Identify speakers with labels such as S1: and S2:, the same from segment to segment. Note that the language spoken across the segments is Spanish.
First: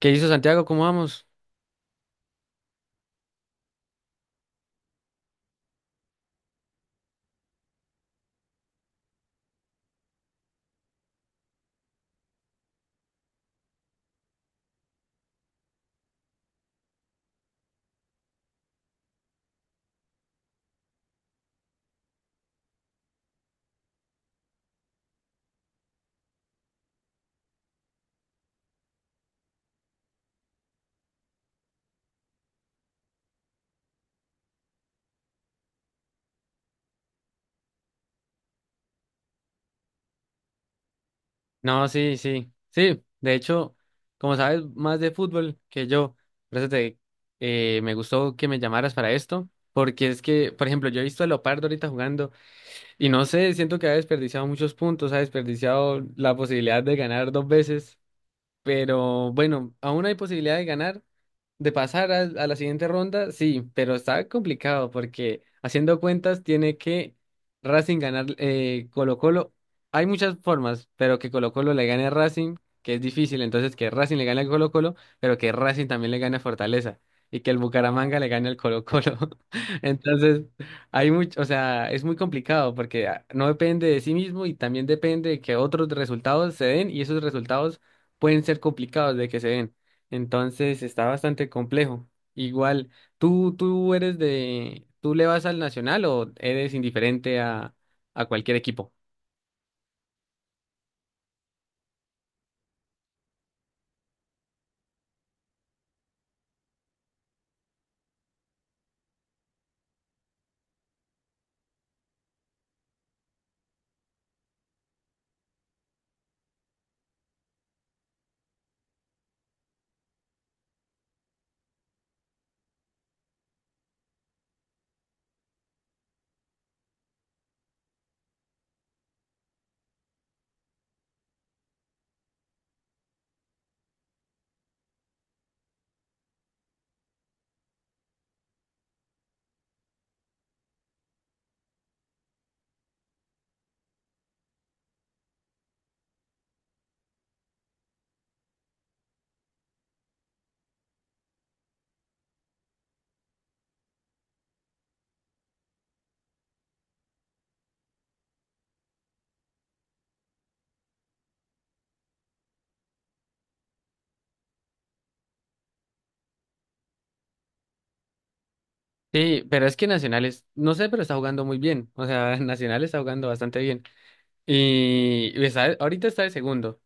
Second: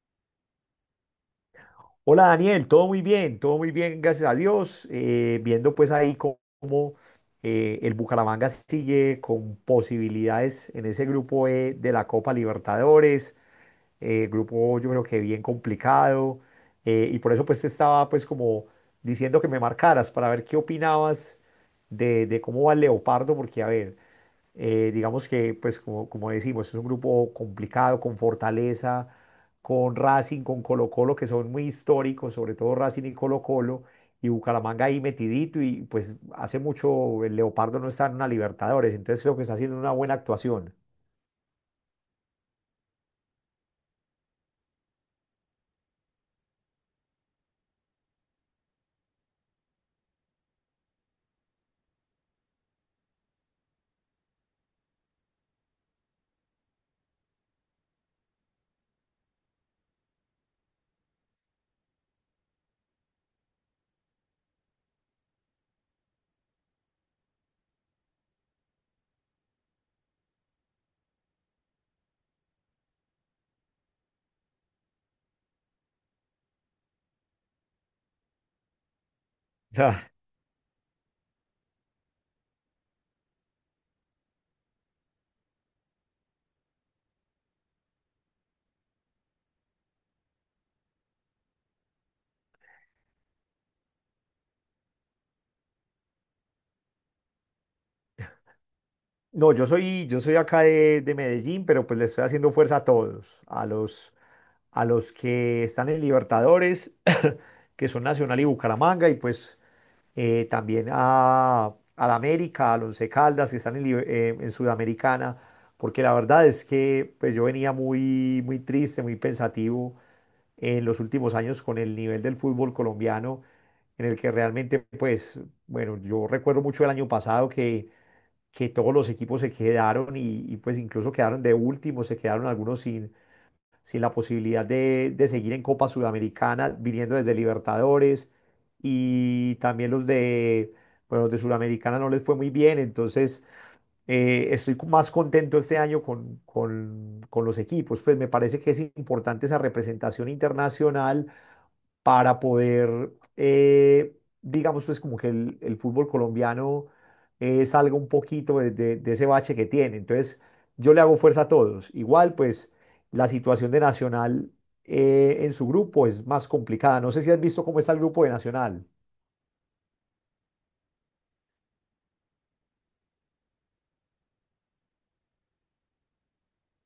S1: ¿Qué hizo Santiago? ¿Cómo vamos?
S2: Hola Daniel, todo muy bien, gracias a Dios. Viendo pues ahí cómo, el Bucaramanga sigue con posibilidades en ese grupo E de la Copa Libertadores, grupo yo creo que bien complicado, y por eso pues te estaba pues como diciendo que me marcaras para ver qué opinabas de cómo va el Leopardo, porque a ver, digamos que, pues como decimos, es un grupo complicado, con fortaleza, con Racing, con Colo Colo, que son muy históricos, sobre todo Racing y Colo Colo, y Bucaramanga ahí metidito, y pues hace mucho el Leopardo no está en una Libertadores, entonces creo que está haciendo una buena actuación.
S1: No, sí, sí, sí. De hecho, como sabes más de fútbol que yo, por eso me gustó que me llamaras para esto, porque es que, por ejemplo, yo he visto a Leopardo ahorita jugando y no sé, siento que ha desperdiciado muchos puntos, ha desperdiciado la posibilidad de ganar dos veces. Pero bueno, aún hay posibilidad de ganar, de pasar a la siguiente ronda, sí, pero está complicado porque haciendo cuentas tiene que Racing ganar Colo-Colo. Hay muchas formas, pero que Colo-Colo le gane a Racing, que es difícil, entonces que Racing le gane a Colo-Colo, pero que Racing también le gane a Fortaleza y que el Bucaramanga le gane al Colo-Colo.
S2: Ya.
S1: Entonces, hay mucho, o sea, es muy complicado porque ah, no depende de sí mismo y también depende de que otros resultados se den y esos resultados pueden ser complicados de que se den. Entonces está bastante complejo. Igual, ¿tú eres de, tú le vas al Nacional o eres indiferente a cualquier equipo?
S2: No, yo soy acá de Medellín, pero pues le estoy haciendo fuerza a todos, a los que están en Libertadores, que son Nacional y Bucaramanga, y pues también a, al América, al Once Caldas, que están en en Sudamericana, porque la verdad es que pues, yo venía muy, muy triste, muy pensativo en los últimos años con el nivel del fútbol colombiano, en el que realmente, pues, bueno, yo recuerdo mucho el año pasado que todos los equipos se quedaron y pues incluso quedaron de último, se quedaron algunos sin la posibilidad de seguir en Copa Sudamericana, viniendo desde Libertadores, y también bueno, los de Sudamericana no les fue muy bien, entonces estoy más contento este año con los equipos. Pues me parece que es importante esa representación internacional para poder, digamos, pues como que el fútbol colombiano salga un poquito de, de ese bache que tiene. Entonces, yo le hago fuerza a todos. Igual, pues, la situación de Nacional en su grupo es más complicada. No sé si has visto cómo está el grupo de Nacional.
S1: Sí, pero es que Nacionales, no sé, pero está jugando muy bien. O sea, Nacional está jugando bastante bien. Y está- ahorita está de segundo.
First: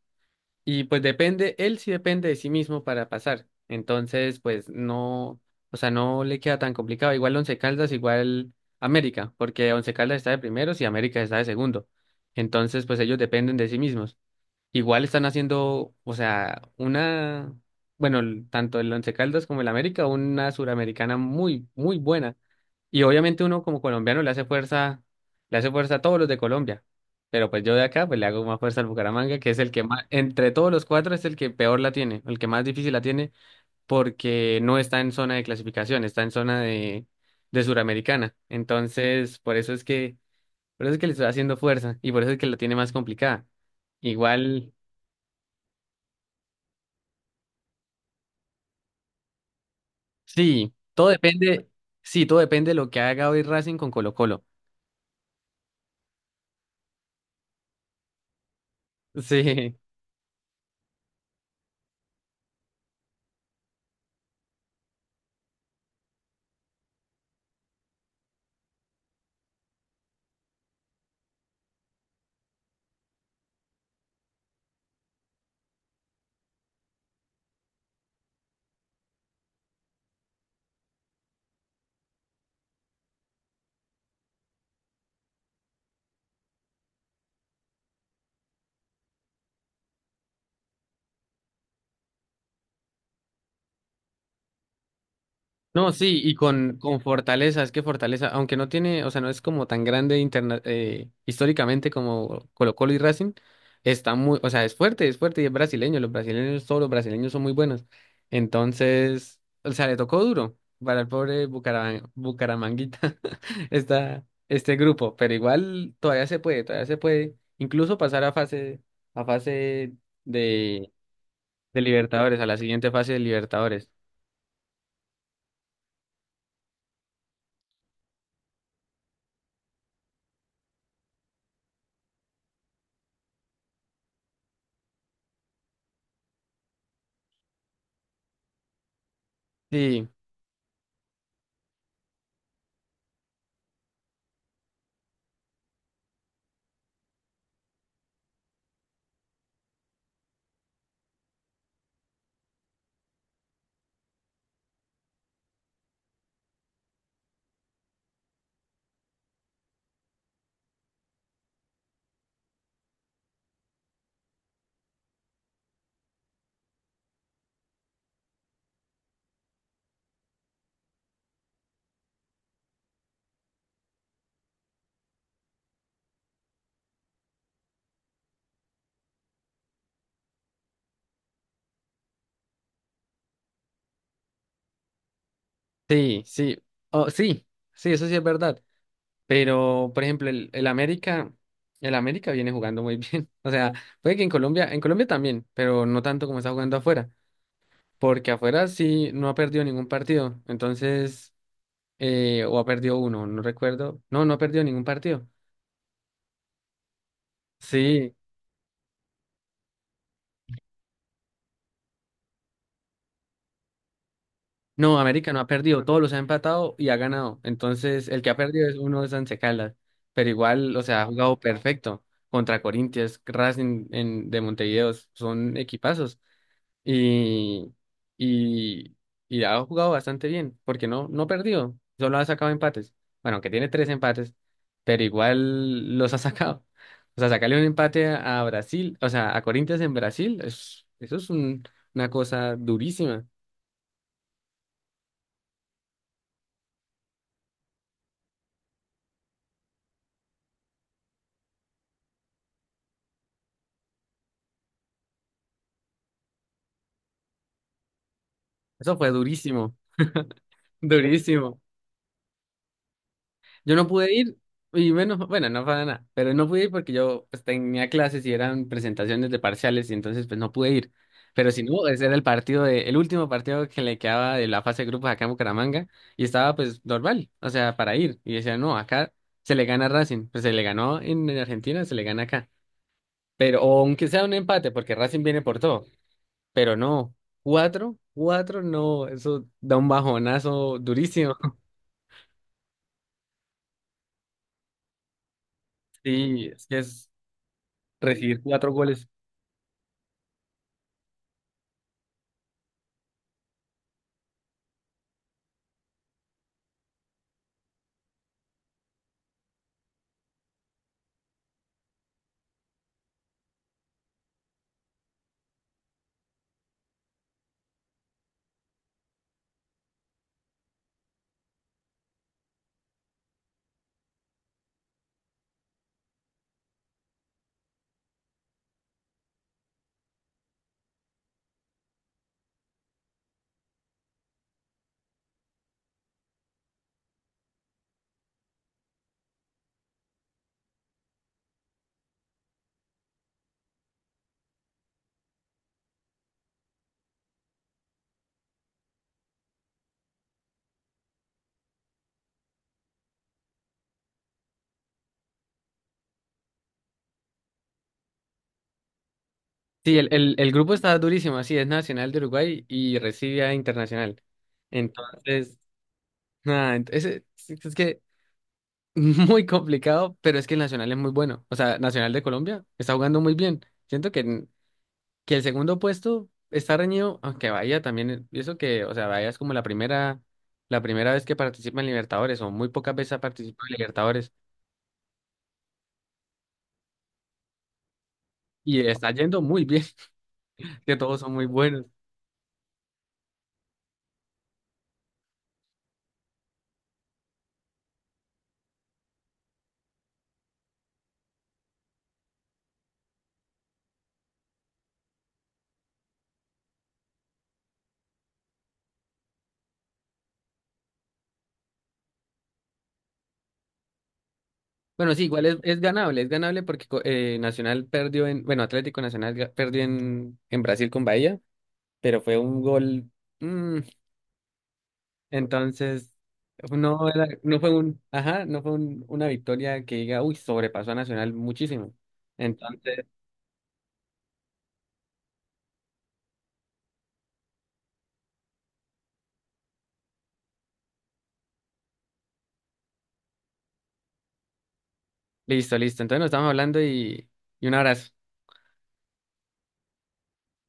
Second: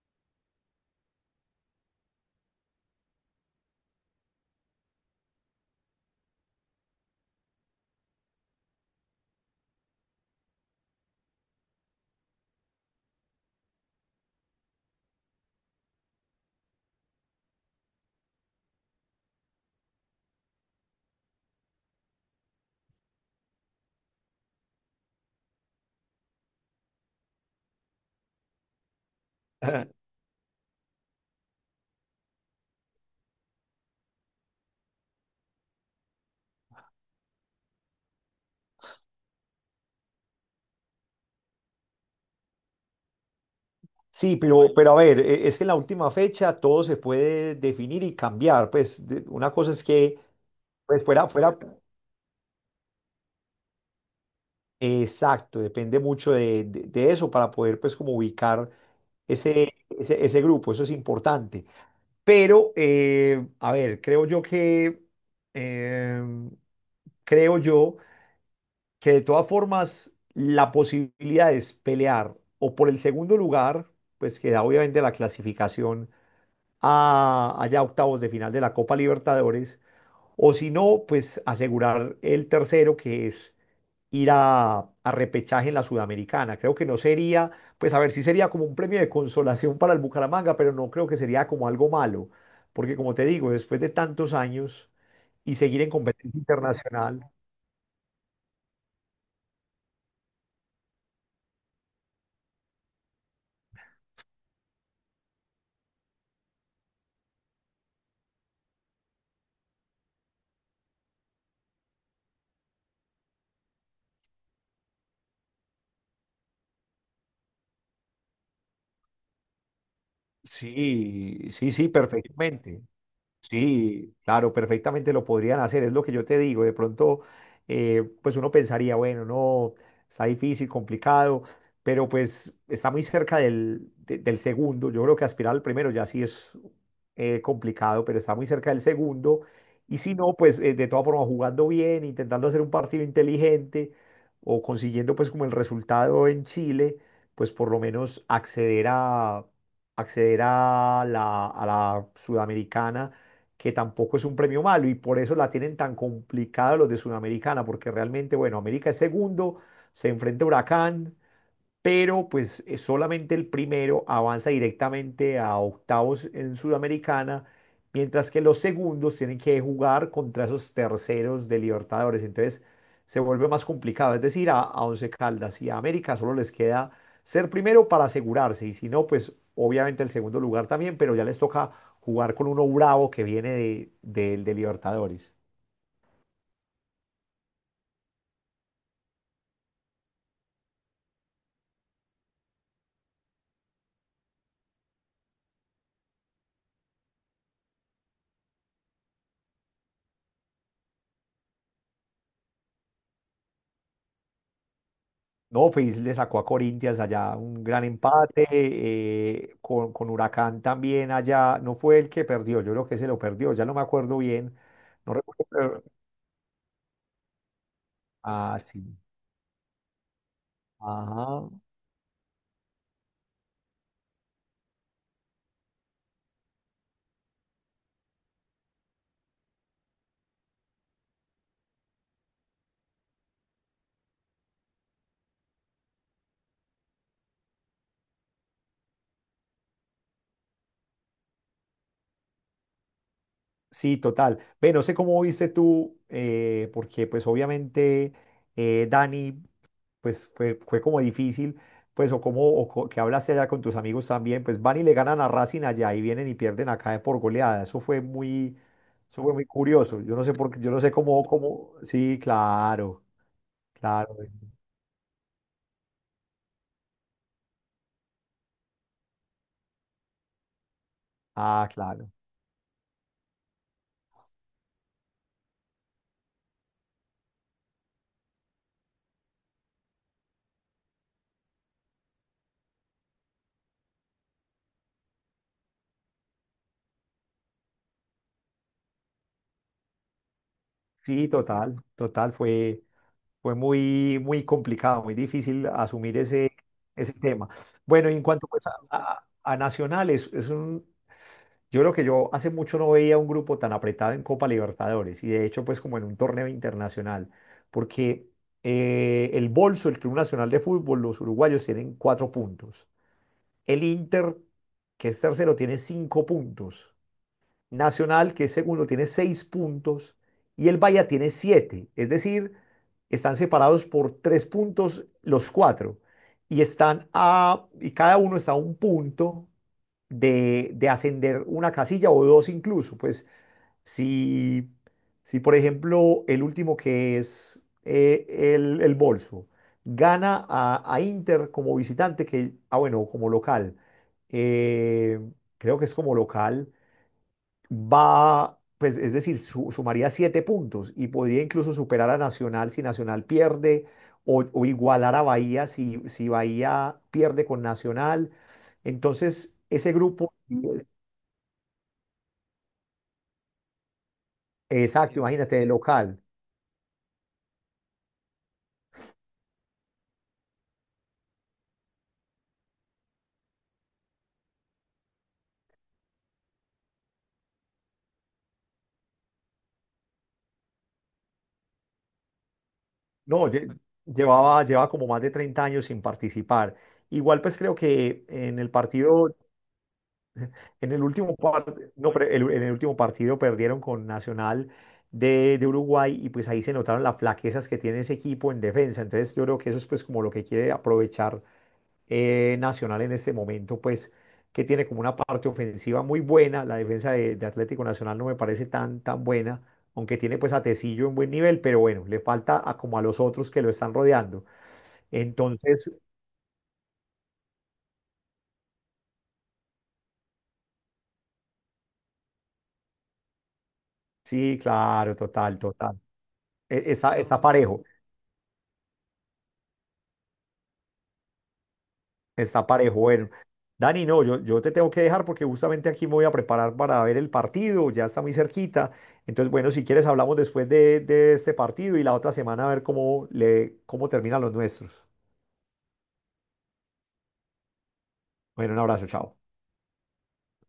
S1: Y pues depende, él sí depende de sí mismo para pasar. Entonces, pues no, o sea, no le queda tan complicado. Igual Once Caldas, igual América, porque Once Caldas está de primeros y América está de segundo. Entonces, pues ellos dependen de sí mismos. Igual están haciendo, o sea, una, bueno, el- tanto el Once Caldas como el América, una suramericana muy, muy buena. Y obviamente uno como colombiano le hace fuerza a todos los de Colombia. Pero pues yo de acá pues le hago más fuerza al Bucaramanga, que es el que más, entre todos los cuatro es el que peor la tiene, el que más difícil la tiene, porque no está en zona de clasificación, está en zona de Suramericana. Entonces, por eso es que, por eso es que le estoy haciendo fuerza y por eso es que la tiene más complicada.
S2: Sí, pero,
S1: Igual,
S2: pero a ver, es que en la última fecha todo se puede definir y cambiar. Pues una cosa es que
S1: sí,
S2: pues
S1: todo
S2: fuera,
S1: depende, sí, todo depende de lo que haga hoy Racing con Colo-Colo.
S2: exacto, depende mucho de, de eso para poder pues como ubicar ese,
S1: Sí.
S2: ese, ese grupo, eso es importante. Pero, a ver, eh, creo yo que de todas formas la posibilidad es pelear o por el segundo lugar, pues que da obviamente la clasificación allá octavos de final de la Copa Libertadores, o si no, pues asegurar el tercero que es ir a repechaje en la Sudamericana. Creo que no sería, pues a ver, sí sería como un premio de consolación para el Bucaramanga, pero no creo que sería como algo malo, porque como te digo, después de tantos años y seguir
S1: No,
S2: en
S1: sí, y
S2: competencia
S1: con
S2: internacional,
S1: Fortaleza, es que Fortaleza, aunque no tiene, o sea, no es como tan grande históricamente como Colo-Colo y Racing, está muy, o sea, es fuerte y es brasileño, los brasileños, todos los brasileños son muy buenos. Entonces, o sea, le tocó duro para el pobre Bucaramanguita esta, este grupo, pero igual todavía se puede incluso pasar a fase de,
S2: sí, sí,
S1: de
S2: sí,
S1: Libertadores, a la
S2: perfectamente.
S1: siguiente fase de Libertadores.
S2: Sí, claro, perfectamente lo podrían hacer, es lo que yo te digo. De pronto, pues uno pensaría, bueno, no, está difícil, complicado, pero pues está muy cerca del, del segundo. Yo creo que aspirar al primero ya sí es complicado, pero está muy cerca del segundo. Y
S1: Sí.
S2: si no, pues de todas formas, jugando bien, intentando hacer un partido inteligente o consiguiendo pues como el resultado en Chile, pues por lo menos acceder a a la Sudamericana, que tampoco es un premio malo, y por eso la tienen tan complicada los de Sudamericana, porque realmente, bueno, América es segundo, se enfrenta a Huracán, pero pues solamente el primero avanza directamente a octavos en Sudamericana, mientras que los segundos tienen que jugar contra esos terceros de Libertadores. Entonces se vuelve más complicado. Es decir, a Once Caldas y a América solo les queda ser primero para asegurarse, y si no, pues obviamente el segundo lugar también, pero ya les toca jugar con uno bravo que viene de, del de Libertadores.
S1: Sí, sí, oh, sí, sí, eso sí es verdad. Pero, por ejemplo, el América, el América viene jugando muy bien. O sea, puede que en Colombia también, pero no tanto como está jugando afuera, porque afuera sí no ha perdido ningún partido. Entonces, o ha perdido uno, no recuerdo. No, no ha perdido ningún partido.
S2: No, Fis le sacó a Corinthians allá un gran
S1: Sí,
S2: empate, con Huracán también allá, no fue el que perdió, yo creo que se lo perdió, ya no me acuerdo bien,
S1: no,
S2: no
S1: América no
S2: recuerdo,
S1: ha perdido, todos los ha empatado y ha ganado. Entonces, el que ha
S2: ah,
S1: perdido es
S2: sí,
S1: uno de Once Caldas, pero igual, o sea, ha jugado
S2: ajá,
S1: perfecto contra Corinthians, Racing en- de Montevideo, son equipazos y, y, y ha jugado bastante bien, porque no, no ha perdido, solo ha sacado empates. Bueno, que tiene tres empates, pero igual los ha sacado. O sea, sacarle un empate a Brasil, o sea, a Corinthians en Brasil, es- eso es un- una cosa durísima.
S2: sí, total. Ve, no sé cómo viste tú, porque pues obviamente Dani, pues fue como difícil, pues o como que hablaste allá con tus amigos también, pues van y le ganan a Racing allá y vienen y pierden acá por goleada.
S1: Eso fue
S2: Eso fue muy
S1: durísimo.
S2: curioso. Yo no sé por qué, yo no sé cómo,
S1: Durísimo.
S2: cómo, sí, claro,
S1: Yo no
S2: claro.
S1: pude ir, y bueno, bueno, no para nada, pero no pude ir porque yo pues, tenía clases y eran presentaciones de parciales, y entonces pues no pude ir. Pero si
S2: Ah,
S1: no, ese
S2: claro.
S1: era el partido de, el último partido que le quedaba de la fase de grupos acá en Bucaramanga, y estaba pues normal, o sea, para ir. Y decía, no, acá se le gana a Racing, pues se le ganó en Argentina, se le gana acá. Pero, o aunque sea un empate, porque Racing viene por todo, pero no, cuatro, cuatro, no, eso da un bajonazo
S2: Sí,
S1: durísimo.
S2: total, total, fue muy, muy complicado, muy difícil asumir
S1: Sí, es que es
S2: ese tema. Bueno, y en
S1: recibir
S2: cuanto pues,
S1: cuatro
S2: a,
S1: goles.
S2: a nacionales, yo creo que yo hace mucho no veía un grupo tan apretado en Copa Libertadores y de hecho pues como en un torneo internacional, porque el Bolso, el Club Nacional de Fútbol, los uruguayos tienen 4 puntos. El Inter, que es tercero, tiene 5 puntos. Nacional, que es segundo, tiene 6 puntos y el Bahía tiene 7. Es decir, están separados por 3 puntos los cuatro y están a, y cada uno está a 1 punto de ascender una casilla o dos incluso. Pues si, si por ejemplo, el último que es el Bolso gana a Inter como visitante, que, ah, bueno, como local, eh, creo que es como local va, pues es decir, sumaría 7 puntos y podría incluso superar a Nacional si Nacional pierde o igualar a Bahía si Bahía pierde con Nacional. Entonces, ese
S1: Sí, el,
S2: grupo,
S1: el, el grupo está durísimo, así es Nacional de Uruguay y recibe a Internacional.
S2: exacto, imagínate,
S1: Entonces,
S2: de local,
S1: nada, ent- ese- es que muy complicado, pero es que el Nacional es muy bueno. O sea, Nacional de Colombia está jugando muy bien. Siento que, en- que el segundo puesto está reñido, aunque Bahía también, e-, y eso que, o sea, Bahía es como la primera vez que participa en Libertadores, o muy pocas veces ha
S2: no,
S1: participado en Libertadores,
S2: lleva como más de 30 años sin participar. Igual, pues creo que en el
S1: y está
S2: partido,
S1: yendo muy bien,
S2: en
S1: que
S2: el
S1: todos son muy buenos.
S2: no, pero en el último partido perdieron con Nacional de Uruguay y pues ahí se notaron las flaquezas que tiene ese equipo en defensa. Entonces yo creo que eso es pues como lo que quiere aprovechar Nacional en este momento, pues que tiene como una parte ofensiva muy buena. La defensa de Atlético Nacional no me parece tan, tan buena, aunque tiene pues a Tecillo en buen nivel, pero bueno, le falta a, como a los otros que lo están rodeando.
S1: Bueno, sí, igual
S2: Entonces,
S1: es ganable porque co- Nacional perdió en, bueno, Atlético Nacional ga- perdió en Brasil con Bahía, pero fue un gol, mm,
S2: sí, claro, total, total.
S1: entonces no era-
S2: Está
S1: no fue
S2: parejo.
S1: un, ajá, no fue un- una victoria que diga, uy, sobrepasó a Nacional muchísimo.
S2: Está parejo.
S1: Entonces,
S2: Bueno, Dani, no, yo te tengo que dejar porque justamente aquí me voy a preparar para ver el partido, ya está muy cerquita. Entonces, bueno, si quieres hablamos después de este partido y la otra semana a ver cómo le, cómo terminan los nuestros.
S1: listo, listo. Entonces nos estamos hablando y un abrazo.
S2: Bueno, un abrazo, chao.